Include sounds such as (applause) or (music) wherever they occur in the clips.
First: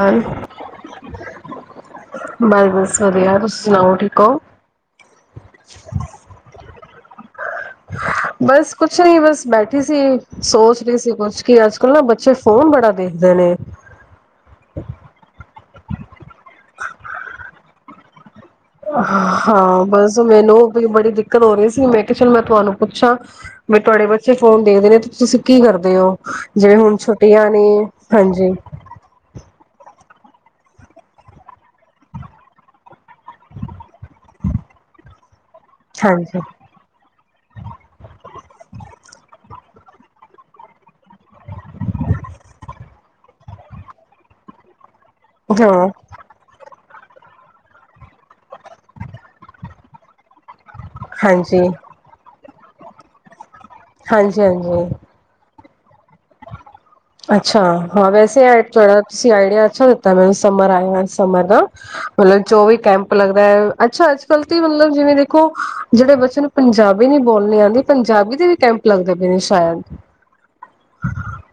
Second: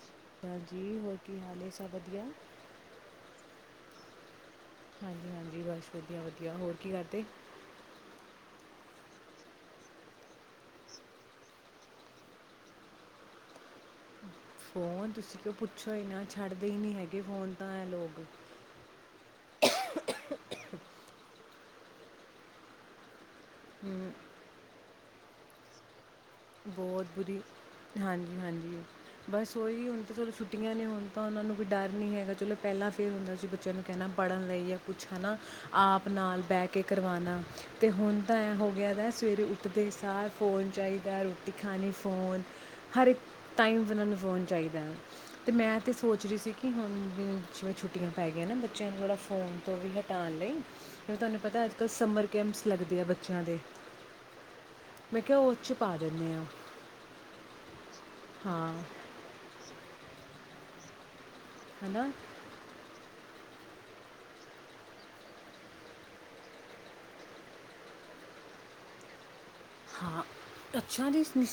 ਬਸ ਹਾਂਜੀ, ਹੋਰ ਕੀ ਹਾਲ ਹੈ, ਸਭ ਵਧੀਆ। (inaudible) ਬਸ ਵਧੀਆ ਤੁਸੀਂ ਸੁਣਾਓ ਠੀਕ ਹੋ। ਹਾਂਜੀ-ਹਾਂਜੀ, ਬਸ ਵਧੀਆ-ਵਧੀਆ, ਹੋਰ। (inaudible) ਕੀ ਕਰਦੇ? ਬਸ ਕੁਛ ਨੀ, ਬਸ ਬੈਠੀ ਸੀ ਸੋਚ ਰਹੀ ਸੀ ਕੁਛ, ਕਿ ਅੱਜ- ਕੱਲ ਨਾ ਬੱਚੇ, ਫੋਨ ਬੜਾ ਦੇਖਦੇ ਨੇ। ਫੋਨ ਤੁਸੀਂ ਕਿਉ ਪੁੱਛ ਪੁੱਛੋ ਇੰਨਾ ਛੱਡਦੇ ਹੀ ਨਹੀਂ ਹੈਗੇ, ਫੋਨ ਤਾਂ ਐਂ ਲੋਕ। ਹਾਂ, ਬਸ ਮੈਨੂੰ ਬੜੀ ਦਿੱਕਤ ਹੋ ਰਹੀ ਸੀ ਮੈਂ ਕਿਹਾ ਚੱਲ ਮੈਂ ਤੁਹਾਨੂੰ ਪੁੱਛਾਂ ਫਿਰ ਤੁਹਾਡੇ ਬੱਚੇ ਫੋਨ ਦੇਖਦੇ ਨੇ। ਤੁਸੀਂ ਕੀ ਕਰਦੇ ਹੋ। ਜਿਵੇਂ ਹੁਣ ਬਹੁਤ ਬੁਰੀ। ਛੁੱਟੀਆਂ ਨੇ ਹਾਂਜੀ- ਹਾਂਜੀ। ਬਸ ਸਹੀ, ਹੁਣ ਤਾਂ ਚਲੋ ਛੁੱਟੀਆਂ ਨੇ ਹੁਣ ਤਾਂ ਉਹਨਾਂ ਨੂੰ ਕੋਈ ਡਰ ਨਹੀਂ ਹੈਗਾ ਚਲੋ ਪਹਿਲਾਂ ਫਿਰ ਹੁੰਦਾ ਸੀ ਬੱਚਿਆਂ ਨੂੰ ਕਹਿਣਾ ਪੜ੍ਹਨ ਲਈ ਜਾਂ ਕੁਛ ਹੈ ਨਾ। ਆਪ ਹਾਂਜੀ ਨਾਲ ਬਹਿ ਕੇ ਕਰਵਾਣਾ ਅਤੇ ਹੁਣ ਤਾਂ ਐ ਹੋ ਗਿਆ ਸਵੇਰੇ ਉੱਠਦੇ ਸਾਰ ਫੋਨ ਚਾਹੀਦਾ। ਦਿਖਾਣੇ ਫੋਨ। ਹਰ ਇੱਕ ਟਾਈਮ ਉਹਨਾਂ ਨੂੰ ਫੋਨ ਚਾਹੀਦਾ। ਤੇ ਮੈਂ ਹਾਂ ਤੇ ਸੋਚ ਰਹੀ ਸੀ ਕਿ ਹੁਣ ਵੀ ਜਿਵੇਂ ਛੁੱਟੀਆਂ ਪੈ ਗਈਆਂ ਨਾ ਬੱਚਿਆਂ ਨੂੰ ਥੋੜ੍ਹਾ ਫੋਨ ਤੋਂ ਵੀ ਹਟਾਉਣ ਲਈ ਫਿਰ ਤੁਹਾਨੂੰ ਪਤਾ ਹਾਂਜੀ ਅੱਜ ਕੱਲ੍ਹ ਸਮਰ ਕੈਂਪਸ ਲੱਗਦੇ ਆ ਬੱਚਿਆਂ ਦੇ ਹਾਂਜੀ-ਹਾਂਜੀ। ਮੈਂ ਕਿਹਾ ਉਹ ਚ ਪਾ ਦਵਾ। ਆ। ਅੱਛਾ, ਹਾਂ ਵੈਸੇ ਤੁਹਾਡਾ ਤੁਸੀਂ ਆਈਡੀਆ ਅੱਛਾ ਦਿੱਤਾ ਮੈਨੂੰ। ਸਮਰ ਆਇਆ। ਸਮਰ ਦਾ ਹਨਾ ਮਤਲਬ ਚੌਵੀ ਕੈਂਪ- ਲੱਗਦਾ ਹੈ, ਅੱਛਾ ਅੱਜ-ਕੱਲ੍ਹ ਤਾਂ ਮਤਲਬ, ਜਿਵੇਂ ਦੇਖੋ, ਜਿਹੜੇ ਬੱਚੇ ਨੂੰ ਪੰਜਾਬੀ ਨਹੀਂ ਬੋਲਣੀ ਆਦੀ, ਪੰਜਾਬੀ ਦੇ ਵੀ ਕੈਂਪ ਲੱਗਦੇ ਪਏ ਨੇ। ਸ਼ਾਇਦ ਹਾਂ ਅੱਛਾ ਜੀ। ਨਹੀਂ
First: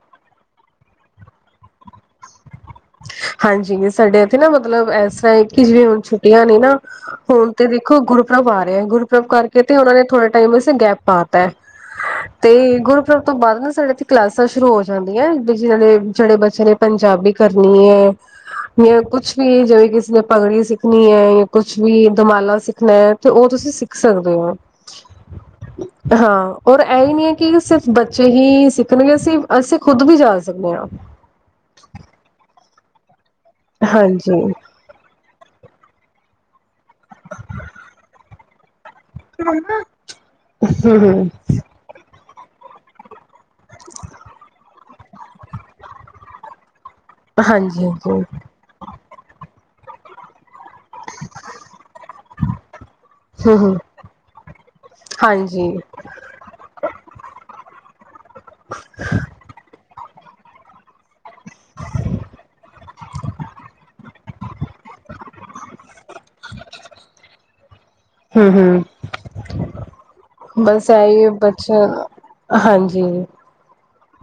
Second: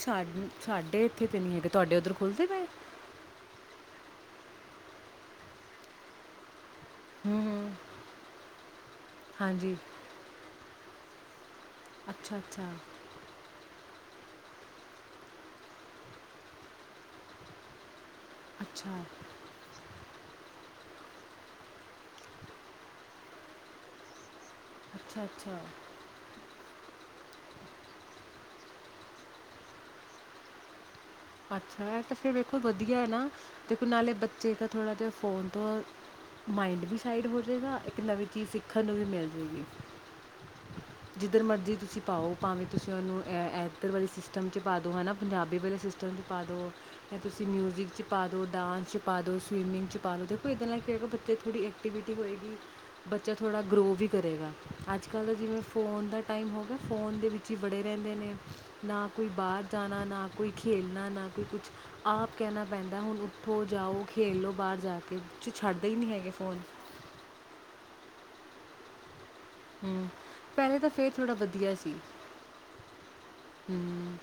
ਸਾਡੀ ਇੱਥੇ ਤਾਂ ਨਹੀਂ ਹੈਗੇ, ਤੁਹਾਡੇ ਉੱਧਰ ਖੁੱਲ੍ਹਦੇ ਪਏ। ਹਾਂਜੀ, ਸਾਡੇ ਇੱਥੇ ਨਾ, ਮਤਲਬ ਐਸਾ ਹੈ ਕਿ ਜਿਵੇਂ ਹੁਣ ਛੁੱਟੀਆਂ ਨੇ ਨਾ ਹੂੰ ਹੁਣ ਤਾਂ ਹੂੰ ਦੇਖੋ, ਗੁਰਪੁਰਬ ਆ ਰਿਹਾ। ਗੁਰਪੁਰਬ ਕਰਕੇ ਹਾਂਜੀ ਤਾਂ ਉਨ੍ਹਾਂ ਨੇ ਥੋੜ੍ਹਾ ਟਾਈਮ ਵਸਤੇ ਗੈਪ ਪਾ ਤਾ ਹੈ। ਅੱਛਾ ਅੱਛਾ ਤੇ ਗੁਰਪੁਰਬ ਤੋਂ ਬਾਅਦ ਨਾ ਸਾਡੇ ਇਥੇ ਕਲਾਸਾਂ ਸ਼ੁਰੂ ਹੋ ਜਾਂਦੀਆਂ ਨੇ, ਜਿਨ੍ਹਾਂ ਬੱਚਿਆਂ ਨੇ ਪੰਜਾਬੀ ਕਰਨੀ ਅੱਛਾ ਏ। ਕੁੱਛ ਵੀ ਜਿਵੇ ਕਿਸ ਪਗੜੀ ਸਿੱਖਣੀ ਹੈ, ਯਾ ਕੁਛ ਵੀ ਦੁਮਾਲਾ ਸਿੱਖਣਾ ਹੈ, ਤੇ ਉਹ ਤੁਸੀਂ ਸਿੱਖ ਸਕਦੇ ਹੋ। ਅੱਛਾ ਹਾਂ ਰ ਇਹੀ ਨਹੀਂ ਹੈ ਕਿ ਕਿ ਸਿਰਫ਼ ਬੱਚੇ ਹੀ ਸਿੱਖਣਗੇ ਅਸੀਂ, ਅਸੀਂ ਖੁਦ ਵੀ ਜਾ ਸਕਦੇ ਹਾਂ। ਅੱਛਾ, ਇਹ ਤਾਂ ਫਿਰ ਐਥੋਂ ਵਧੀਆ ਹੈ, ਨਾ। ਦੇਖੋ, ਨਾਲੇ ਹਾਂਜੀ ਬੱਚੇ ਦਾ ਥੋੜ੍ਹਾ ਤਾਂ ਮਾਇੰਡ ਵੀ ਸਾਈਡ ਹੋਜੇਗਾ, ਇੱਕ ਨਵੀਂ ਚੀਜ਼ ਸਿੱਖ ਖਣ ਨੂੰ ਵੀ ਮਿਲ ਜਏਗੀ, ਹਮ ਹਮ ਜਿੱਧਰ ਮਰਜ਼ੀ ਤੁਸੀਂ ਪਾਓ। ਭਾਵੇਂ ਤੁਸੀਂ ਉਹਨੂੰ ਅ ਅ ਘਰ ਵਾਲੀ ਸਿਸਟਮ ਚ ਪਾ ਹਨ ਨਾ, ਪੰਜਾਬੀ ਬਾਰੇ ਸਿਸਟਮ? ਪਾਦੋ। ਜਾਂ ਤੁਸੀਂ ਹਾਂਜੀ ਮਿਊਜ਼ਿਕ 'ਚ ਹਾਂਜੀ ਪਾ ਦਿਓ, ਡਾਂਸ 'ਚ ਪਾ ਦਿਓ, ਸਵੀਮਿੰਗ ਪਾਲੋ ਦੇ ਇਹਦੇ ਨਾਲ ਕੀ ਹੈਗਾ? ਬੱਚੇ ਥੋੜ੍ਹੀ ਐਕਟੀਵਿਟੀ ਹੋਏਗੀ, ਬੱਚਾ ਹਮ ਥੋੜ੍ਹਾ ਹਮ ਗਰੋ ਵੀ ਕਰੇਗਾ। ਅੱਜ-ਕੱਲ੍ਹ ਦਾ ਜਿਵੇਂ ਹਾਂਜੀ ਫ਼ੋਨ ਦਾ ਟਾਈਮ ਹੋ ਗਿਆ, ਫੋਨ ਦੇ ਵਿੱਚ ਹੀ ਬੜੇ ਰਹਿੰਦੇ ਨੇ ਨਾ ਕੋਈ ਬਾਹਰ ਜਾਣਾ ਨਾ ਕੋਈ ਖੇਲਣਾ ਨਾ, ਕੋਈ ਕੁਛ ਆਪ ਕਹਿਣਾ ਪੈਂਦਾ, ਹੁਣ ਉਠੋ, ਜਾਓ, ਖੇਲ ਲਓ ਬਾਹਰ ਜਾ ਕੇ ਛੱਡ। ਹੀ ਨਹੀ ਹੈਗੇ ਫੋਨ। ਹਮ ਹਮ। ਹਮ, ਪਹਿਲੇ ਬਸ ਤਾਂ ਫੇਰ ਇਹੀ ਥੋੜਾ ਵਧੀਆ ਬੱਚਾ ਸੀ, ਹਾਂਜੀ ਹਮ।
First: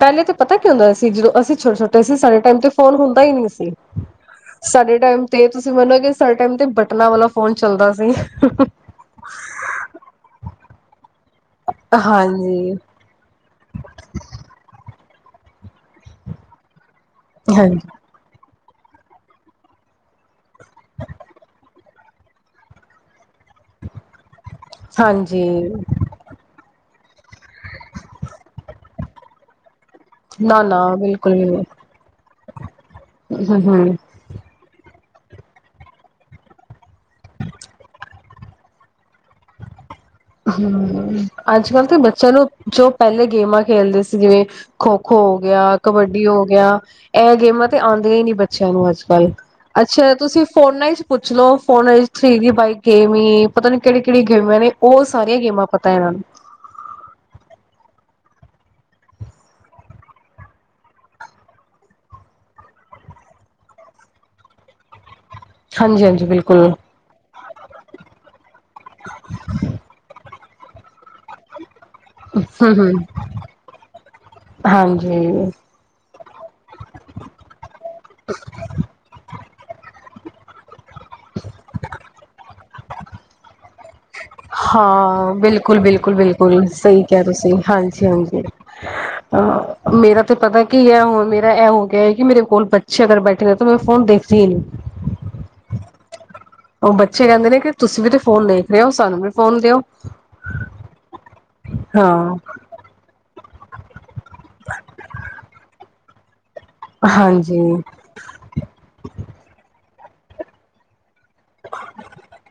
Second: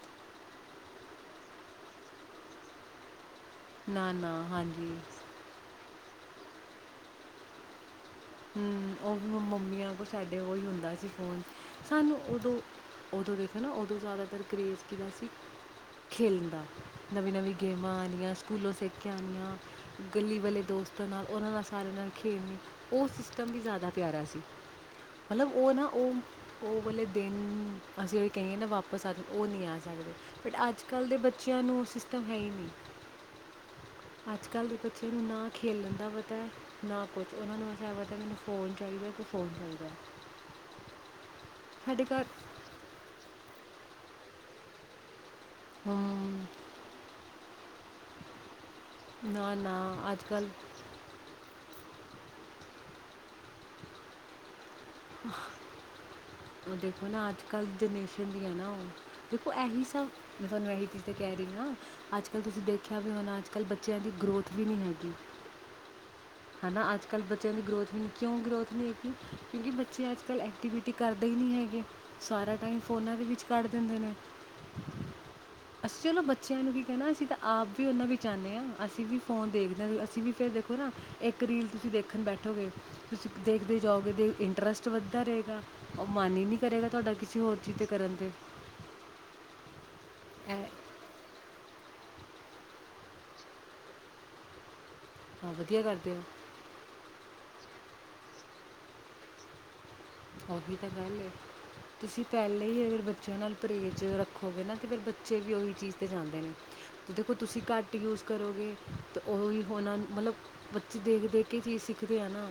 ਪਹਿਲੇ ਤੇ ਪਤਾ ਕੀਉ ਹੁੰਦਾ ਸੀ ਜਦੋਂ ਅਸੀਂ ਛੋਟੇ-ਛੋਟੇ ਸੀ, ਸਾਡੇ ਟਾਈਮ ਤੇ ਫੋਨ ਹੁੰਦਾ ਹੀ ਨਹੀਂ ਸੀ। ਨਾ-ਨਾ, ਹਾਂਜੀ। ਸਾਡੇ ਟਾਈਮ ਤੇ, ਇਹ ਤੁਸੀਂ ਮੰਨੋਗੇ ਸਾਡੇ ਟਾਈਮਤੇ ਬਟਨਾਂ ਵਾਲਾ ਫੋਨ ਚੱਲਦਾ ਸੀ। ਹਮ, ਉਹ ਮੰਮੀਆਂ ਕੋ ਸਾਡੇ ਓਹੀ ਹੁੰਦੇ ਹੁੰਦਾ ਸੀ। ਫੋਨ ਸਾਨੂੰ ਹਾਂਜੀ ਉਦੋਂ-ਉਦੋਂ ਦੇਖੋ ਨਾ, ਉਦੋਂ ਜ਼ਿਆਦਾਤਰ ਕਰੇਜ਼ ਸ਼ੌਂਕ ਸੀ ਖੇਲਣ ਦਾ ਨਵੀਂ ਨਵੀਂ ਹਾਂਜੀ ਗੇਮਾਂ ਆਨੀਆ (unintelligible) ਸੇਕੇ ਆਣੀਆ ਗਲੀ ਵਾਲੇ ਦੋਸਤਾਂ ਨਾਲ ਉਹਨਾਂ ਦਾ ਸਾਰਿਆਂ ਨਾਲ ਖੇਲ ਨੀ। (inaudible) ਜਿਆਦਾ ਪਿਆਰਾ ਹਾਂਜੀ ਸੀ--ਮਤਲਬ ਉਹ ਨਾ ਉਹ ਉਹ ਵਾਲੇ ਦਿਨ ਅਸੀਂ ਜਿੇ ਕਹੀਏ ਨਾ ਵਾਪਸ ਆ ਉਹ ਨਹੀਂ ਆ ਸਕਦੇ ਬਟ ਨਾ ਅੱਜ ਨਾ ਕੱਲ੍ਹ ਦੇ ਬਿਲਕੁਲ ਵੀ ਬੱਚਿਆਂ ਨਹੀਂ ਨੂੰ ਸਿਸਟਮ ਹੈ ਹੀ ਨਹੀਂ ਹੂੰ ਹੂੰ ਅੱਜ ਕੱਲ੍ਹ ਦੇ। ਨਾ ਖੇਲਣ ਦਾ ਪਤਾ ਨਾ ਕੁਝ ਉਹਨਾਂ ਨੂੰ ਮੈਨੂੰ ਫੋਨ ਚਾਹੀਦਾ ਕਿ ਫੋਨ ਚਾਹੀਦਾ (inaudible) ਹਮ ਅੱਜ ਕੱਲ ਦੇ ਸਾਡੇ ਘਰ ਬੱਚਿਆਂ ਨੂੰ ਜੋ ਪਹਿਲੇ ਗੇਮਾਂ ਖੇਲਦੇ ਸੀ ਜਿਵੇਂ ਖੋਖੋ (unintelligible) ਕਬੱਡੀ ਹੋ ਹਮ, ਗਿਆ ਇਹ ਗੇਮਾਂ ਤੇ ਆਉਂਦੇ ਹੀ ਨਹੀਂ ਬ ਨੂੰ ਅੱਜ ਕੱਲ ਨਾ ਨਾ ਅਛਾ ਅੱਜ ਤੁਸੀਂ ਕੱਲ੍ਹ ਫੋਨ ਨਾ ਹੀ ਪੁੱਛ ਲਓ ਹੁਣ ਥਰੀ ਜੀ ਬਾਈਕ ਗੇਮ ਐ ਪਤਾ ਨਹੀਂ ਕਿਹੜੀਆਂ ਕਿਹੜੀਆਂ ਗੇਮਾਂ ਨੇ। ਉਹ ਸਾਰੀਆਂ ਗੇਮਾਂ ਪਤਾ ਇਹਨਾਂ ਨੂੰ ਦੇਖੋ ਨਾ ਅੱਜ ਕੱਲ ਦੇ ਵੀ ਹੈ ਨਾ ਦੇਖੋ ਐਹੀ ਸਭ ਮੈਂ ਤੁਹਾਨੂੰ ਇਹੀ ਚੀਜ਼ ਤੇ ਕਹਿ ਰਹੀ ਹਾਂ ਅੱਜਕੱਲ ਤੁਸੀਂ ਦੇਖਿਆ ਵੀ ਹੋਣਾ ਅੱਜਕੱਲ ਬੱਚਿਆਂ ਦੀ ਗ੍ਰੋਥ ਵੀ ਨਹੀਂ ਹੈਗੀ ਹਾਂਜੀ ਹਾਂ ਜੀ ਹਨਾ ਅੱਜ ਕੱਲ੍ਹ ਬੱਚਿਆਂ ਦੀ ਗਰੋਥ ਨਹੀਂ ਕਿਉਂ ਗਰੋਥ (unintelligible) ਕਿਉਂਕਿ ਬੱਚੇ ਅੱਜ ਕੱਲ ਅ ਐਕਟੀਵਿਟੀ ਕਰਦੇ ਹੀ ਨਹੀ ਹੈਗੇ ਸਾਰਾ ਹੂੰ ਟਾਈਮ ਹੂੰ ਫੋਨਾਂ ਦੇ ਵਿੱਚ ਕੱਢ ਦਿੰਦੇ ਨੇ ਹਾਂਜੀ ਅਸੀਂ ਉਹਨਾਂ ਬੱ ਬੱਚਿਆਂ ਨੂੰ ਵੀ ਕਹਿਣਾ ਅਸੀਂ ਤਾਂ ਆਪ ਵੀ ਉਹਨਾਂ ਵਿੱਚ ਆਨੇ ਹਾਂ ਅਸੀਂ ਵੀ ਫੋਨ ਦੇਖਦਾ ਅਸੀਂ ਵੀ ਫੇਰ ਦੇਖੋ ਨਾ ਇੱਕ ਰੀਲ ਤੁਸੀਂ ਦੇਖਣ ਬੈਠੋਗੇ ਤੁਸੀਂ ਦੇਖਦੇ ਹੀ ਜਾਓਗੇ ਦੇਖਦੇ ਹਾਂ ਬਿਲਕੁਲ ਬਿਲਕੁਲ ਹੀ ਨਹੀਂ ਬਿਲਕੁਲ ਕਰੇਗਾ ਸਹੀ ਤੁਹਾਡਾ ਕਿਹਾ ਕਿਸੇ ਤੁਸੀਂ ਹੋਰ ਚੀਜ਼ ਤੇ ਹਾਂਜੀ ਕਰਨ ਤੇ ਹਾਂਜੀ ਆ ਮੇਰਾ ਤੇ ਐ ਪਤਾ ਕੀ ਹੈ ਹੁਣ ਮੇ ਇਹ ਹੋ ਗਿਆ ਹੈ ਕਿ ਮੇਰੇ ਕੋਲ ਬੱਚੇ ਅਗਰ ਬੈਠੇ ਨੇ ਤਾਂ ਮੈਂ ਫੋਨ ਦੇਖਦੀ ਹੀ ਨਹੀਂ ਹਾਂ ਵਧੀਆ ਕਰਦੇ ਹੋ ਉਹ ਬੱਚੇ ਕਹਿੰਦੇ ਨੇ ਕਿ ਤੁਸੀਂ ਵੀ ਤੇ ਫੋਨ ਦੇਖ ਰਹੇ ਹੋ ਸਾਨੂੰ ਵੀ ਫੋਨ ਦਿਓ। ਉਹੀ ਤਾਂ ਗੱਲ ਐ ਤੁਸੀਂ ਹਾਂ ਪਹਿਲੇ ਹੀ ਅਗਰ ਬੱਚਿਆਂ ਨਾਲ। ਪਰਹੇਜ ਰੱਖ ਹੋਵੇ ਨਾ ਤੇ ਫੇਰ ਬੱਚੇ ਵੀ ਉਹੀ ਚੀਜ਼। ਉੱਥੇ ਜਾਂਦੇ ਨੇ ਦੇਖੋ ਹਾਂਜੀ ਤੁਸੀਂ ਘੱਟ ਯੂਜ ਕਰੋਗੇ ਤਾਂ ਉਹ ਹੀ ਹੋਣਾ ਮਤਲਬ ਬੱਚੇ ਦੇਖਦੇ ਦੇ ਇੱਕ ਚੀਜ਼ ਸਿੱਖਦੇ ਆ ਨਾ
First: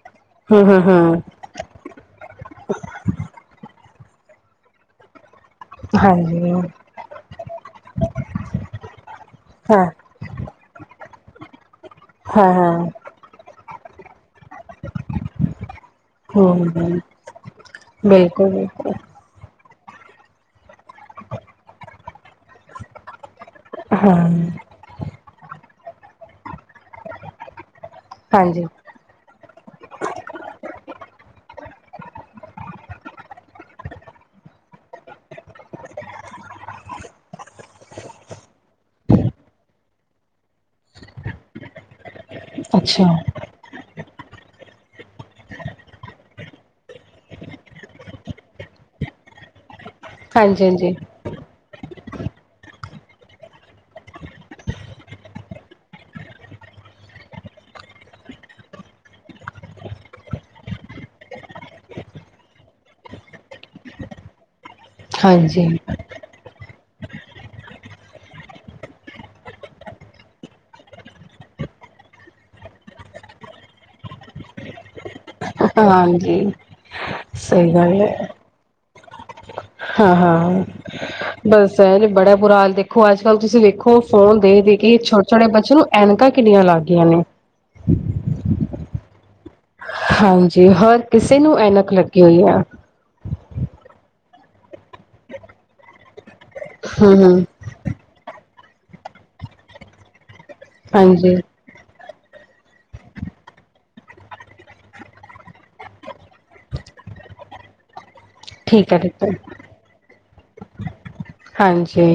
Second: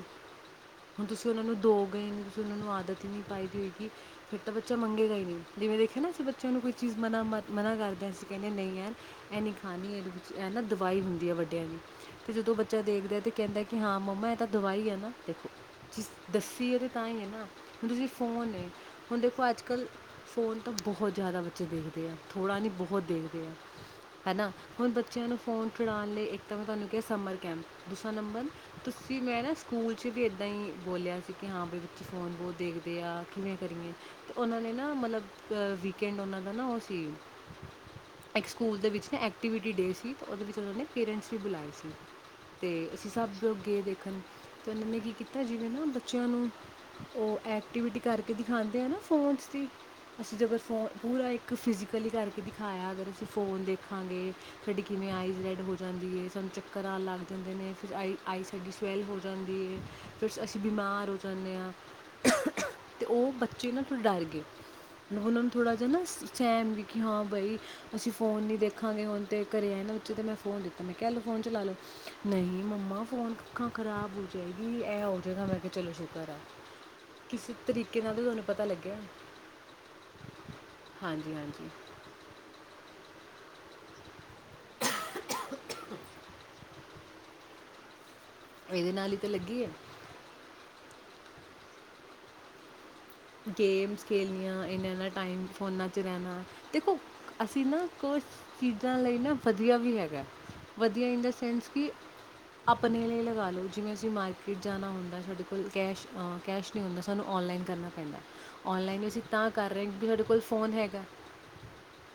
ਹੂੰ ਹੂੰ ਹੁਣ ਹੂੰ ਤੁਸੀਂ ਉਹਨਾਂ ਨੂੰ ਦੋ ਗਏ ਸੁਣਨਾਂ ਨੂੰ ਆਦਤ ਹੀ ਨਹੀਂ ਪਾਈ ਦੀ ਹੋਏਗੀ ਫਿਰ ਤਾਂ ਬੱਚਾ ਮੰਗੇਗਾ ਹੀ ਨਹੀਂ ਜਿਵੇਂ ਦੇਖਿਆ ਨਾ ਅਸੀਂ ਬੱਚਿਆਂ ਹਾਂਜੀ ਨੂੰ ਕੋਈ ਚੀਜ਼ ਮਨਾ ਮ ਮਨਾ ਕਰਦੇ ਅਸੀਂ ਕਹਿੰਦੇ ਨਹੀਂ ਐਂ ਇਹ ਨਹੀਂ ਹਾਂ ਖਾਣੀ ਇਹਦੇ ਵਿੱਚ ਐਂ ਨਾ ਦਵਾਈ ਹੁੰਦੀ ਹੈ ਵੱਡਿਆਂ ਦੀ ਅਤੇ ਹਾਂ ਜਦੋਂ ਹਾਂ ਬੱਚਾ ਦੇਖਦਾ ਤਾਂ ਕਹਿੰਦਾ ਕਿ ਹਾਂ ਮੰਮਾ ਤਾਂ ਦਵਾਈ ਹੈ ਨਾ ਦੇਖੋ ਹੂੰ ਦੱਸੀਏ ਤਾਂਹੀ ਹੈ ਨਾ ਹੁਣ ਤੁਸੀਂ ਬਿਲਕੁਲ ਫੋਨ ਹੈ ਬਿਲਕੁਲ ਹੁਣ ਦੇਖੋ ਅੱਜ ਕੱਲ੍ਹ ਫ਼ੋਨ ਤਾਂ ਬਹੁਤ ਜ਼ਿਆਦਾ ਬੱਚੇ ਦੇਖਦੇ ਆ ਥੋੜ੍ਹਾ ਨਹੀਂ ਬਹੁਤ ਦੇਖਦੇ ਹਾਂ ਹਨਾ ਹੁਣ ਬੱਚਿਆਂ ਨੂੰ ਫੋਨ ਫੜਾਣ ਲਈ ਇੱਕ ਤਾਂ ਮੈਂ ਤੁਹਾਨੂੰ ਕਿਹਾ ਸਮਰ ਕੈਂਪ ਦੂਸਰਾ ਨੰਬਰ ਹਾਂਜੀ ਤੁਸੀਂ ਮੈਂ ਨਾ ਸਕੂਲ 'ਚ ਵੀ ਇੱਦਾਂ ਹੀ ਬੋਲਿਆ ਸੀ ਕਿ ਹਾਂ ਬਾਈ ਫੋਨ ਵੋ ਦੇਖਦੇ ਆ ਕਿਵੇਂ ਕਰੀਏ ਅਤੇ ਉਹਨਾਂ ਨੇ ਨਾ ਮਤਲਬ ਵੀਕਐਂਡ ਉਹਨਾਂ ਨਾ ਉਹ ਸੀ ਇੱਕ ਸਕੂਲ ਦੇ ਵਿੱਚ ਐਕਟੀਵਿਟੀ ਡੇ ਸੀ ਤੇ ਉਹਦੇ ਵਿੱਚ ਉਹਨਾਂ ਨੇ ਪੇਰੈਂਟਸ ਵੀ ਬੁਲਾਏ ਸੀ ਤੇ ਅੱਛਾ ਅਸੀਂ ਸਭ ਲੋਕ ਗਏ ਦੇਖਣ। ਫਿਰ ਉਹਨਾਂ ਨੇ ਕੀ ਕੀਤਾ ਜਿਵੇਂ ਨਾ ਬੱਚਿਆਂ ਨੂੰ ਉਹ ਐਕਟੀਵਿਟੀ ਕਰਕੇ ਦਿਖਾਉਂਦੇ ਆ ਨਾ ਫੋਨ ਦੀ। ਅਸੀਂ ਜੇਕਰ ਹਾਂਜੀ ਫੋ ਹਾਂਜੀ ਪੂਰਾ ਇੱਕ ਫਿਜ ਇਕੱਲੀ ਕਰਕੇ ਦਿਖਾਇਆ ਅਗਰ ਅਸੀਂ ਫੋਨ ਦੇਖਾਂਗੇ। ਸਾਡੀ ਕਿਵੇਂ ਆਈਜ਼ ਰੈਡ ਹੋ ਜਾਂਦੀ ਏ। ਸਾਨੂੰ ਚੱਕਰ ਆਣ ਲੱਗ ਜਾਂਦੇ ਨੇ। ਫਿਰ ਆਈ ਆਈ ਸਾਡੀ ਸਵੈੱਲ ਹੋ ਜਾਂਦੀ ਏ। ਫਿਰ ਅਸੀਂ ਬਿਮਾਰ ਹੋ ਜਾਂਨੇ ਆ। ਤੇ ਉਹ ਬੱਚੇ ਨਾ ਡਰ ਗਏ। ਉਹਨਾਂ ਨੂੰ ਥੋੜਾ ਹਾਂਜੀ ਜਿਹਾ ਨਾ ਸਹਿਮ ਵੀ ਕਿ ਹਾਂ ਬਈ ਅਸੀਂ ਫੋਨ ਨਹੀਂ ਦੇਖਾਂਗੇ। ਹੁਣ ਤਾਂ ਘਰ ਆਏ ਨਾ ਉੱਚੇ ਤਾਂ ਮੈਂ ਫੋਨ ਦਿੱਤਾ। ਮੈਂ ਕਹਿ ਲਓ ਫੋਨ ਚਲਾ ਲਓ। ਨਹੀਂ ਮੰਮਾ ਫੋਨ ਅੱਖਾਂ ਖਰਾਬ ਹੋ ਜਾਏਗੀ ਇਹ ਔ (unintelligible) ਮੈਂ ਕਿਹਾ ਚਲੋ ਸ਼ੁਕਰ ਆ। ਹਾਂਜੀ ਕਿਸੇ ਸਹੀ ਤਰੀਕੇ ਗੱਲ ਨਾਲ ਤੇ ਹੈ ਉਹਨਾਂ ਨੂੰ ਪਤਾ ਲੱਗਿਆ। ਹਾਂ ਹਾਂ, ਹਾਂਜੀ ਹਾਂਜੀ ਬਸ ਇਹ ਬੜਾ ਬੁਰਾ ਹਾਲ ਦੇਖੋ ਅੱਜ ਅੱਜ ਕੱਲ ਤੁਸੀਂ ਵੇਖੋ ਫੋਨ ਦੇਖ ਦੇ ਕੇ ਛੋਟੇ ਛੋਟੇ ਬੱਚੇ ਨੂੰ ਐਨਕਾਂ ਕਿੱਨੀਆਂ ਲੱਗ ਗਈਆਂ ਨੇ। ਇਹਦੇ ਨਾਲ ਹੀ ਤਾਂ ਲੱਗੀ ਆ। ਹਾਂਜੀ ਹਰ ਕਿਸੇ ਨੂੰ ਐਨਕ ਲੱਗੀ ਹੋਈ ਆ। ਗੇਮਸ ਖੇਲਣੀਆਂ ਇਨਾ ਇਨਾ ਟਾਈਮ ਫੋਨਾਂ 'ਚ ਰਹਿਣਾ। ਦੇਖੋ ਹੂੰ ਹੂੰ ਅਸੀਂ ਨਾ ਕੁਛ ਚੀਜ਼ਾਂ ਲਈ ਨਾ ਵਧੀਆ ਵੀ ਹੈਗਾ ਐ। ਵਧੀਆ ਇਨ ਦਾ ਹਾਂਜੀ ਸੈਂਸ ਕਿ ਆਪਣੇ ਲਈ ਲਗਾ ਲਓ ਜਿਵੇਂ ਅਸੀਂ ਮਾਰਕੀਟ ਜਾਣਾ ਹੁੰਦਾ ਐ। ਸਾਡੇ ਕੋਲ ਕੈਸ਼ ਕੈਸ਼ ਨਹੀਂ ਹੁੰਦਾ ਸਾਨੂੰ ਔਨਲਾਈਨ ਕਰਨਾ ਪੈਂਦਾ ਐ। ਠੀਕ ਹੈ ਆਨਲਾਈਨ ਅਸੀਂ ਠੀਕ ਹੈ ਤਾਂ ਕਰ ਰਹੇ ਕਿਉਂਕਿ ਸਾਡੇ ਕੋਲ ਫ਼ੋਨ ਹੈਗਾ। ਹਾਂਜੀ।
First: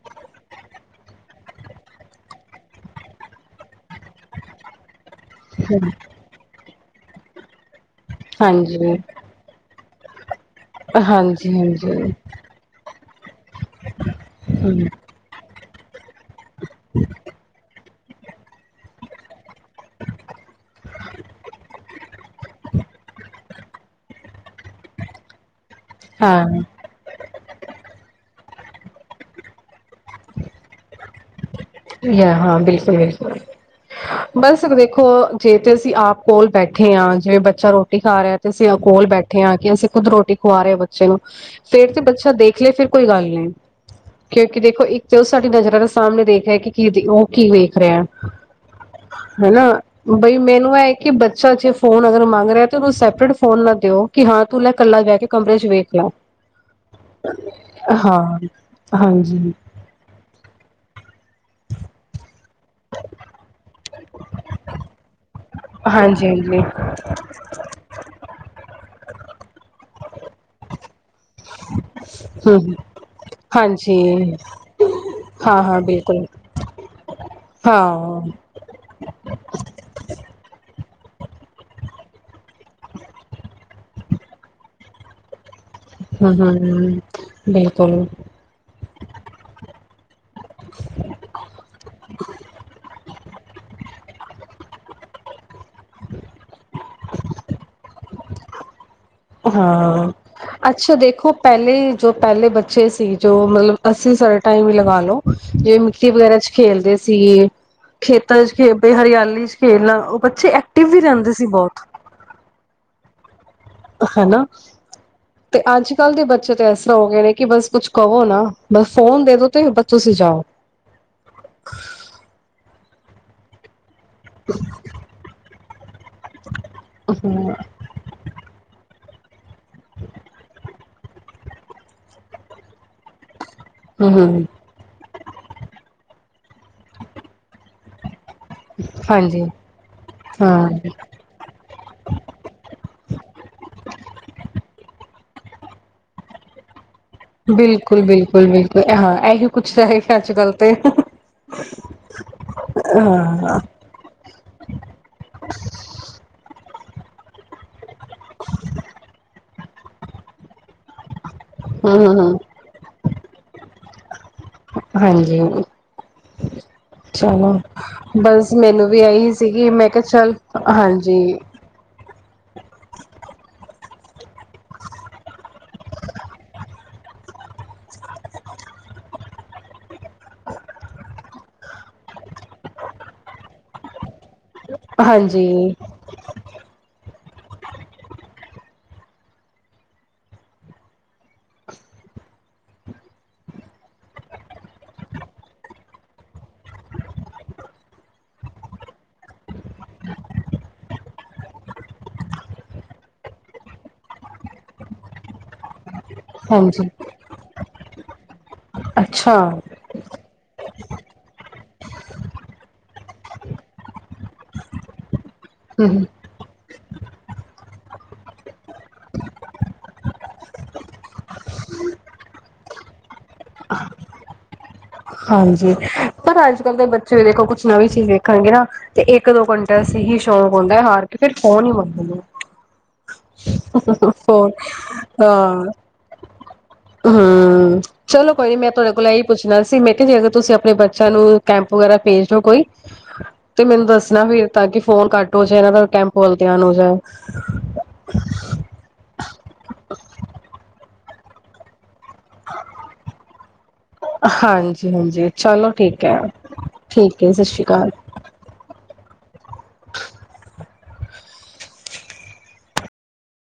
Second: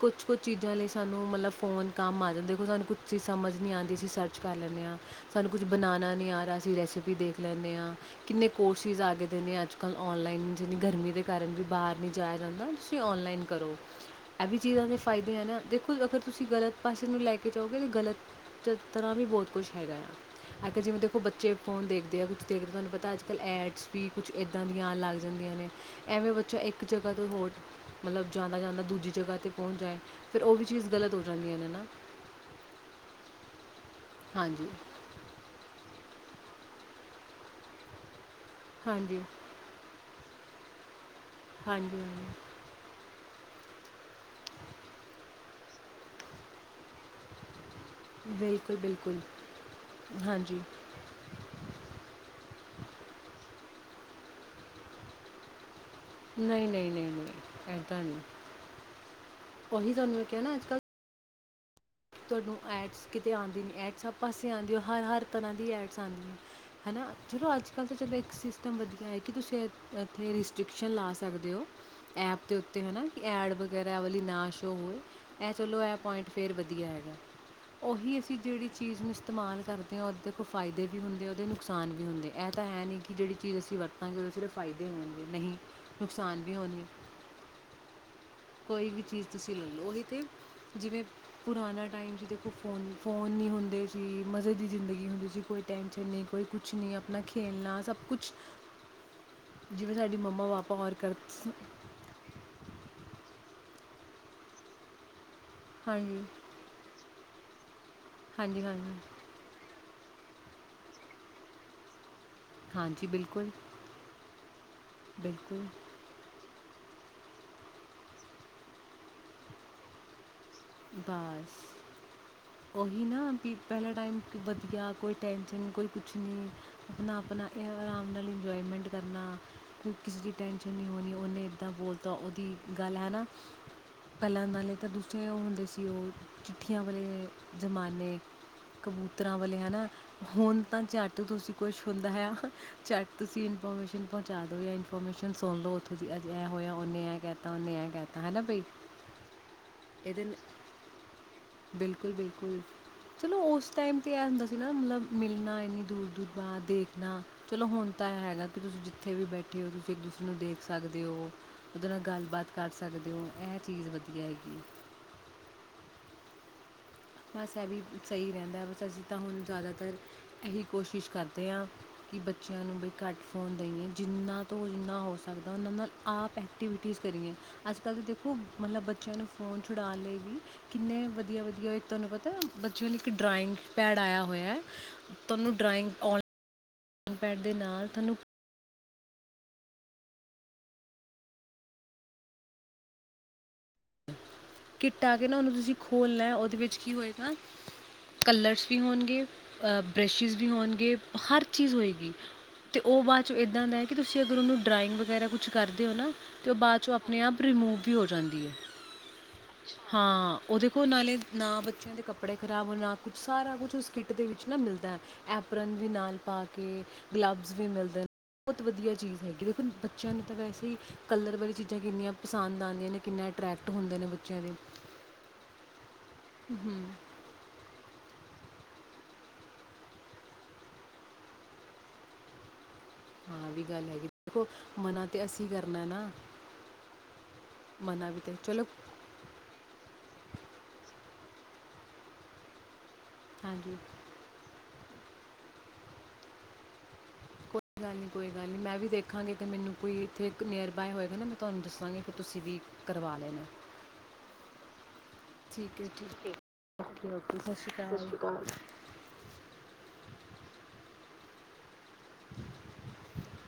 ਕੁਛ-ਕੁਛ ਚੀਜ਼ਾਂ ਲਈ ਸਾਨੂੰ ਮਤਲਬ ਫ਼ੋਨ ਕੰਮ ਆ ਜਾਂਦਾ। ਦੇਖੋ ਸਾਨੂੰ ਕੁਛ ਚੀਜ਼ ਸਮਝ ਨਹੀਂ ਆਉਂਦੀ ਅਸੀਂ ਸਰਚ ਕਰ ਲੈਂਦੇ ਹਾਂ। ਸਾਨੂੰ ਕੁਝ ਬਣਾਉਣਾ ਨਹੀਂ ਆ ਰਿਹਾ। ਅਸੀਂ ਰੈਸਪੀ ਦੇਖ ਲੈਂਦੇ ਹਾਂ। ਕਿੰਨੇ ਹਾਂਜੀ ਕੋਰਸਿਸ ਆ ਗਏ। ਨੇ ਅੱਜ ਕੱਲ੍ਹ ਔਨਲਾਈਨ ਜਿੰਨੀ ਗਰਮੀ ਦੇ ਕਾਰਨ ਹਾਂਜੀ ਵੀ ਬਾਹਰ ਹਾਂਜੀ ਨਹੀਂ ਜਾਇਆ ਜਾਂਦਾ। ਔਨਲਾਈਨ ਕਰੋ। ਇਹ ਵੀ ਚੀਜ਼ਾਂ ਹੂੰ ਦੇ ਫਾਇਦੇ ਐ ਨਾ। ਦੇਖੋ ਅਗਰ ਤੁਸੀਂ ਗਲਤ ਪਾਸੇ ਨੂੰ ਲੈ ਕੇ ਜਾਓਗੇ ਤਾਂ ਗਲਤ ਤਰ੍ਹਾਂ ਵੀ ਬਹੁਤ ਕੁਛ ਹੈਗਾ ਆ। ਅਗਰ ਜਿਵੇਂ ਦੇਖੋ ਬੱਚੇ ਫੋਨ ਦੇਖਦੇ ਆ ਕੁਛ ਦੇਖਦੇ ਤੁਹਾਨੂੰ ਪਤਾ ਅੱਜ ਕੱਲ੍ਹ ਐਡਸ ਵੀ ਕੁਛ ਇੱਦਾਂ ਦੀਆਂ ਆ ਲੱਗ ਜਾਂਦੀਆਂ ਨੇ ਐਵੇਂ ਹਾਂ ਬੱਚੋਂ ਇੱਕ ਜਗ੍ਹਾ ਤੋਂ ਹੋਰ ਮਤਲਬ ਜਾਂਦਾ- ਜਾਂਦਾ ਦੂਜੀ ਜਗ੍ਹਾ 'ਤੇ ਪਹੁੰਚ ਜਾਏ ਫਿਰ ਉਹ ਵੀ ਚੀਜ਼ ਗ਼ਲਤ ਹੋ ਜਾਂਦੀਆਂ ਇਹਨਾਂ ਨੂੰ ਹ -ਹਾਂ, ਬਿਲਕੁਲ -ਬਿਲਕੁਲ। ਬਸ ਹਾਂਜੀ ਦੇਖੋ ਜੇ ਤੇ ਅਸੀਂ ਆਪ ਕੋਲ ਬੈਠੇ ਆ ਜਿਵੇਂ ਬੱਚਾ ਰੋਟੀ ਖਾ ਰਿਹਾ ਤੇ ਅਸੀਂ ਕੋਲ ਹਾਂਜੀ ਹਾਂਜੀ ਬੈਠੇ ਹਾਂ ਕਿ ਅਸੀਂ ਖੁਦ ਰੋਟੀ ਖਵਾ ਰਹੇ ਬੱਚੇ ਨੂੰ ਫੇਰ ਤੇ ਬੱਚਾ ਦੇਖ ਲਏ ਫਿਰ ਕੋਈ ਗੱਲ ਨਹੀਂ, ਕਿਉਂਕਿ ਦੇਖੋ ਇੱਕ ਤੇ ਉਹ ਸਾਡੀ ਨਜ਼ਰਾਂ ਦੇ ਸਾਹਮਣੇ ਦੇਖ ਰਿਹਾ ਕਿ ਕਿਤੀ ਉਹ ਕੀਵੇ ਰਿਹਾ ਹਾਂਜੀ ਬਿਲਕੁਲ ਬਿਲਕੁਲ ਹੈਨਾ ਬਈ ਹਾਂਜੀ ਮੈਨੂੰ ਇਹ ਕਿ ਬੱਚਾ ਜੇ ਫੋਨ ਅਗਰ ਮੰਗ ਰਿਹਾ ਤੈਨੂੰ ਸੈਪਰੇਟ ਫੋਨ ਨਾ ਦਿਓ ਕਿ ਹਾਂ ਤੂੰ ਲੈ ਕੱਲਾ ਜਾ ਕੇ ਕਮਰੇ ਚ ਵੇਖ ਲਾ ਨਹੀਂ -ਨਹੀਂ -ਨਹੀਂ- ਨਹੀਂ ਏਦਾਂ ਨਹੀਂ ਹਾਂ ਹਾਂਜੀ ਉਹੀ ਤੁਹਾਨੂੰ ਮੈ ਕਿਹਾ ਨਾ ਅੱਜ ਕੱਲ ਤੁਹਾਨੂੰ ਐਡਸ ਕਿਤੇ ਆਉਂਦੇ ਨੇ ਐਡਸ ਹਰ ਪਾਸੇ ਆਦੀ ਹੋ ਹਰ-ਹਰ ਤਰ੍ਹਾਂ ਦੀ ਐਡਸ ਆਦੀਆਂ ਹਾਂਜੀ ਹਾਂਜੀ ਹੈ ਨਾ ਚਲੋ ਅੱਜ ਕੱਲ੍ਹ ਤਾਂ ਚਦੋਂ ਇੱਕ ਸਿਸਟਮ ਵਧੀਆ ਹੈ ਕਿ ਤੁਸੀਂ ਇੱਥੇ ਰਿਸਟ੍ਰਿਕਸ਼ਨ ਲਾ ਸਕਦੇ ਹੋ ਐਪ ਦੇ ਹਮ ਉੱਤੇ ਹੈ ਨਾ ਕਿ ਐਡ ਵਗੈਰਾ ਵਾਲੀ ਹਾਂਜੀ ਨਾ ਸ਼ੋਅ ਹੋਵੇ ਇਹ ਹਾਂ ਹਾਂ ਚਲੋ ਇਹ ਬਿਲਕੁਲ ਪੁਆਇੰਟ ਫਿਰ ਵਧੀਆ। ਵਆ ਹੈਗਾ ਹਾਂ ਉਹੀ ਅਸੀਂ ਜੇਹ ਜਿਹੜੀ ਚੀਜ਼ ਨੂੰ ਇਸਤੇਮਾਲ ਕਰਦੇ ਹ ਉਹਦੇ ਕੋਈ ਫਾਇਦੇ ਵੀ ਵੀ ਹੁੰਦੇ ਆ ਉਹਦੇ ਨੁਕਸਾਨ ਵੀ ਹੁੰਦੇ ਇਹ ਤਾਂ ਹੈ ਨਹੀਂ ਕਿ ਜਿਹੜੀ ਚੀਜ਼ ਅਸੀਂ ਵਰਤਾਂਗੇ ਉਹਦੇ ਸਿਰਫ ਫਾਇਦੇ ਹੋਣਗੇ ਨਹੀਂ, ਨੁਕਸਾਨ ਵੀ ਹੋਣਗੇ ਹਮ-ਹਮ-ਹਮ ਬਿਲਕੁਲ। ਕੋਈ ਵੀ ਚੀਜ਼ ਤੁਸੀਂ ਲੈ ਲਓ ਇਹ ਤਾਂ ਜਿਵੇਂ ਪੁਰਾਣਾ ਟਾਈਮ 'ਚ ਦੇਖੋ ਫੋਨ, ਫੋਨ ਫੋਨ ਨਹੀਂ ਹੁੰਦੇ ਸੀ ਮਜ਼ੇ ਦੀ ਜ਼ਿੰਦਗੀ ਹੁੰਦੀ ਸੀ ਕੋਈ ਟੈਂਨਸ਼ਨ ਨਹੀਂ ਕੋਈ ਕੁਛ ਨਹੀਂ ਆਪਣਾ ਖੇਲਣਾ ਸਭ ਕੁਛ ਜਿਵੇਂ ਹਾਂ ਸਾਡੀ ਮੰਮਾ ਪਾਪਾ ਔਰ ਅੱਛਾ ਕਰ ਦੇਖੋ ਪਹਿਲੇ ਜੋ ਪਹਿਲੇ ਬੱਚੇ ਸੀ। ਜੋ ਮਤਲਬ ਅੱਸੀ ਸਾਡਾ ਟਾਈਮ ਹੀ ਲਗਾ ਲੋ ਜਿਵੇਂ ਮਿੱਟੀ ਹਾਂਜੀ ਵਗੈਰਾ ਚ ਖੇਲਦੇ ਸੀ। ਸੀਗੇ ਖੇਤਾਂ ਚ ਹਾਂਜੀ ਹਾਂਜੀ ਖੇਡਦੇ, ਹਰਿਆਲੀ ਚ ਖੇਲਣਾ ਉਹ ਬੱਚੇ ਐਕਟਿਵ ਵੀ ਰਹਿੰਦੇ ਸੀ ਬਹੁਤ ਹਾਂਜੀ ਬਿਲਕੁਲ। ਹਨਾ ਤੇ ਬਿਲਕੁਲ ਅੱਜ ਕੱਲ ਦੇ ਬੱਚੇ ਬੱਚੇ ਤੇ ਐਸ ਤਰ੍ਹਾਂ ਦੇ ਹੋ ਗਏ ਨੇ ਕਿ ਬਸ ਕੁੱਛ ਕਹੋ ਨਾ ਬਸ ਫੋਨ ਦੇ ਦੋ ਤੇ ਬਸ ਤੁਸੀਂ ਜਾਓ। ਬਸ ਉਹੀ ਨਾ ਵੀ ਪਹਿਲਾਂ ਟਾਈਮ ਵਧੀਆ ਕੋਈ ਟੈਂਨਸ਼ਨ ਨੀ ਕੋਈ ਕੁਛ ਨੀ ਆਪਣਾ ਆਪਣਾ ਹਮ ਆਰਾਮ ਨਾਲ ਇੰਜੋਏਮੈਂਟ ਕਰਨਾ ਕੋਈ ਕਿਸੇ ਦੀ ਟੈੈਂਸ਼ਨ ਨੀਂ ਹੋਣੀ। ਉਹਨੇ ਏਦਾ ਬੋਲਦਾ ਉਹਦੀ (inaudible) ਗੱਲ ਹੈ ਨਾ, ਹਮ ਪਹਿਲਾਂ ਨਾਲੇ ਤਾਂ ਦੂਸੀੇ ਹ ਚਿੱਠੀਆਂ ਵਾਲੇ ਜ਼ਮਾਨੇ ਕਬੂਤਰਾਂ ਹਾਂਜੀ ਵਾਲੇ ਹਨਾ, ਹੁਣ ਹਾਂ ਤਾਂ ਝੱਟ ਤੁਸੀਂ ਕੁਛ ਹੁੰਦਾ ਹੈ, ਝੱਟ ਤੁਸੀਂ ਇਨਫੋਰਮੇਸ਼ਨ ਪਹੁੰਚਾ ਦੋ। ਜਾਂ ਇਨਫੋਰਮੇਸ਼ਨ ਸੁਣ ਲਓ, ਉਥੋਂ ਅਜਂ ਏ ਹੋਇਆ ਉਹਨੇ ਕਹਿਤਾ ਉਹਨੇ ਇਹ ਬਿਲਕੁਲ ਕਹਿਤਾ ਹੈ ਨਾ -ਬਿਲਕੁਲ, ਭਈ ਬਿਲਕੁਲਾਂ ਇਹੀ ਕੁੱਛ ਤਾਂ ਫਿਰ ਇਹਦੇ ਅੱਜ- ਨ- ਕੱਲ। ਤੇ ਬਿਲਕੁਲ- ਬਿਲਕੁਲ ਚਲੋ ਹਾਂ ਉਸ ਟਾਈਮ ਤੇ, ਇਹ ਹੁੰਦਾ ਸੀ ਨਾ, ਮਤਲਬ ਮਿਲਣਾ ਇੰਨੀ ਦੂਰ -ਦੂਰ। ਬਾ ਦੇਖ ਨਾ ਚਲੋ ਹੁਣ (inaudible) ਤਾਂ ਹੈਗਾ ਕਿ, ਤੁਸੀਂ ਜਿੱਥੇ ਵੀ ਬੈਠੇ ਇਕੱਠੇ ਹੋ ਤੁਸੀਂ, ਇੱਕ ਦੂਸਰੇ ਨੂੰ ਦੇਖ ਸਕਦੇ ਹੋ। ਉਹਦੇ ਨਾਲ ਹਮ ਹਮ ਗੱਲਬਾਤ ਕਰ ਸਕਦੇ ਓ, ਇਹ ਚੀਜ਼ ਵਧੀਆ ਹੈਗੀ। ਹਾਂਜੀ ਚਲੋ ਬਸ ਇਹ ਵੀ ਸਹੀ ਰਹਿੰਦਾ, ਬਸ ਮੈਨੂੰ ਵੀ ਅਸੀਂ ਤਾਂ ਇਹੀ ਹੁਣ ਸੀਗੀ ਮੈਂ ਜ਼ਿਆਦਾਤਰ ਕਿਹਾ ਚੱਲ ਇਹੀ ਕੋਸ਼ਿਸ਼ ਹਾਂਜੀ ਕਰਦੇ ਹਾਂ। ਕਿ ਬੱਚ ਬੱਚਿਆਂ ਨੂੰ ਬ ਘੱਟ ਫੋਨ ਦੇਈਏ, ਜਿੰਨਾਂ ਤੋਂ ਜਿੰਨਾ ਹੋ ਸਕਦਾ ਉਹਨਾਂ ਨਾਲ ਆਪ ਐਕਟੀਵਿਟੀਜ਼ ਕਰੀਏ, ਅੱਜ -ਕੱਲ੍ਹ ਤਾਂ ਦੇਖੋ ਮਤਲਬ ਬੱਚਿਆਂ ਨੂੰ ਫ਼ੋਨ ਛੁਡਾਉਣ ਲਈ ਵੀ, ਕਿੰਨੇ ਵਧੀਆ ਵਧੀਆ ਤੁਹਾਨੂੰ ਪਤਾ, ਬੱਚੇ ਵ ਲਈ ਇੱਕ ਡਰਾਇੰਗ ਪੈਡ ਆਇਆ ਹੋਇਆ ਐ। ਤੁਹਾਨੂੰ ਹਾਂਜੀ ਡਰਾਇੰਗ ਪੈਡ ਦੇ ਨਾਲ ਤੁਹਾਨੂੰ (inaudible) ਕਿੱਟ ਆ ਕੇ ਨਾ ਉਹਨੂੰ, ਤੁਸੀਂ ਖੋਲਨੈ ਉਹਦੇ ਵਿੱਚ ਕੀ ਹੋਏਗਾ? ਕਲਰਸ ਵੀ ਹੋਣਗੇ, ਬਰਸ਼ਿਸ ਵੀ ਹੋਣਗੇ, ਹਰ ਚੀਜ਼ ਹੋਏਗੀ ਅਤੇ, ਉਹ ਬਾਅਦ 'ਚੋਂ ਇੱਦਾਂ ਦਾ ਹੈ ਕਿ, ਤੁਸੀਂ ਅਗਰ ਉਹਨੂੰ ਡਰਾਇੰਗ ਵਗੈਰਾ ਕੁਛ ਕਰਦੇ ਹੋ। ਨਾ ਤੇ ਉਹ ਬਾਅਦ ਹਾਂਜੀ ਚੋਂ ਆਪਣੇ ਆਪ ਰਿਮੂਵ ਵੀ ਹੋ ਜਾਂਦੀ ਹੈ। ਅੱਛਾ ਹਾਂ ਉਹਦੇ। ਦੇ ਨਾਲੇ, ਨਾ ਬੱਚਿਆਂ ਦੇ ਕੱਪੜੇ ਖ਼ਰਾਬ ਹੋਣ, ਨਾ ਕੁਛ ਸਾਰਾ ਕੁਛ ਉਸ ਕਿੱਟ ਦੇ ਵਿੱਚ ਨਾ ਮਿਲਦਾ ਹੈ। ਐਪਰਨ ਦੇ ਹਮ ਨਾਲ, ਪਾ ਕੇ। ਗਲੱਬਸ ਵੀ ਮਿਲਦੇ ਨ, ਬਹੁਤ ਵਧੀਆ ਚੀਜ਼ ਹੈਗੀ ਦੇਖੋ ਬੱਚਿਆਂ ਨੂੰ ਤਾਂ ਵੈਸੇ ਹੀ ਕਲਰ ਵਾਲੀ ਚੀਜ਼ਾਂ ਕਿੰਨੀਆਂ ਪਸੰਦ ਆਉਂਦੀਆਂ ਨੇ, ਕਿੰਨੇ ਅਟਰੈਕਟ ਹੁੰਦੇ ਨੇ। ਬ ਚਾਰੇ ਹਾਂਜੀ। ਪਰ ਅੱਜ -ਕੱਲ੍ਹ ਦੇ ਬੱਚੇ ਵੀ ਦੇਖੋ, ਕੁਛ ਨਵੀਂ ਚੀਜ਼ ਰਖਣਗੇ ਨਾ, ਤੇ ਇੱਕ ਦੋ ਘੰਟੇ ਸਹੀ ਸ਼ੌਂਕ ਹੁੰਦਾ ਹਾਰ ਕੇ, ਫਿਰ ਫੋਨ ਹੀ ਮੰਗਣਗੇ। ਹਾਂ ਇਹ ਵੀ ਹੰ ਗੱਲ ਹੰ ਹੈਗੀ ਹੰ ਦੇਖੋ ਮਨਾ ਤੇ ਹਾਂ ਅਸੀਂ ਕਰਨਾ ਨਾ ਹਾਂ ਮਨਾ ਵੀ ਚਲੋ ਤੇ ਕੋਈ ਨੀ, ਮੈਂ ਤੁਹਾਡੇ ਕੋਲ ਇਹ ਪੁੱਛਣਾ ਸੀ ਮੈਂ ਕਿਹਾ ਜੇ ਅਗਰ ਤੁਸੀਂ ਆਪਣੇ ਬੱਚਿਆਂ ਨੂੰ, ਕੈਂਪ ਵਗੈਰਾ ਭੇਜ ਦਿਓ ਕੋਈ। ਤੇ ਹਾਂਜੀ ਮੈਨੂੰ ਦੱਸਨਾ ਫਿਰ ਤਾਂ ਕਿ ਫੋਨ ਘੱਟ ਹੋ ਜਾਏ ਇਹਨਾਂ ਦਾ, ਕੈਂਪ ਵੱਲ ਧਿਆਨ ਹੋ ਜਾਏ। ਕੋਈ ਗੱਲ ਨੀ ਕੋਈ ਗੱਲ ਨੀ ਮੈਂ ਵੀ ਦੇਖਾਂਗੇ ਕਿ ਮੈਨੂੰ ਕੋਈ ਇੱਥੇ ਨੀਅਰ ਬਾਏ ਹੋਏ। ਫੇਰ ਮੈਂ ਤੁਹਾਨੂੰ ਦੱਸਾਂਗੀ। ਤੁਸੀਂ ਵੀ ਕਰਵਾ ਲੈਣਾ, ਹਾਂਜੀ ਹਾਂਜੀ ਚਲੋ ਠੀਕ ਹੈ ਜੀ ਠੀਕ ਹੈ ਓਕੇ ਓਕੇ ਸਤਿ ਸ਼੍ਰੀ ਅਕਾਲ ਸਤਿ ਸ਼੍ਰੀ ਅਕਾਲ।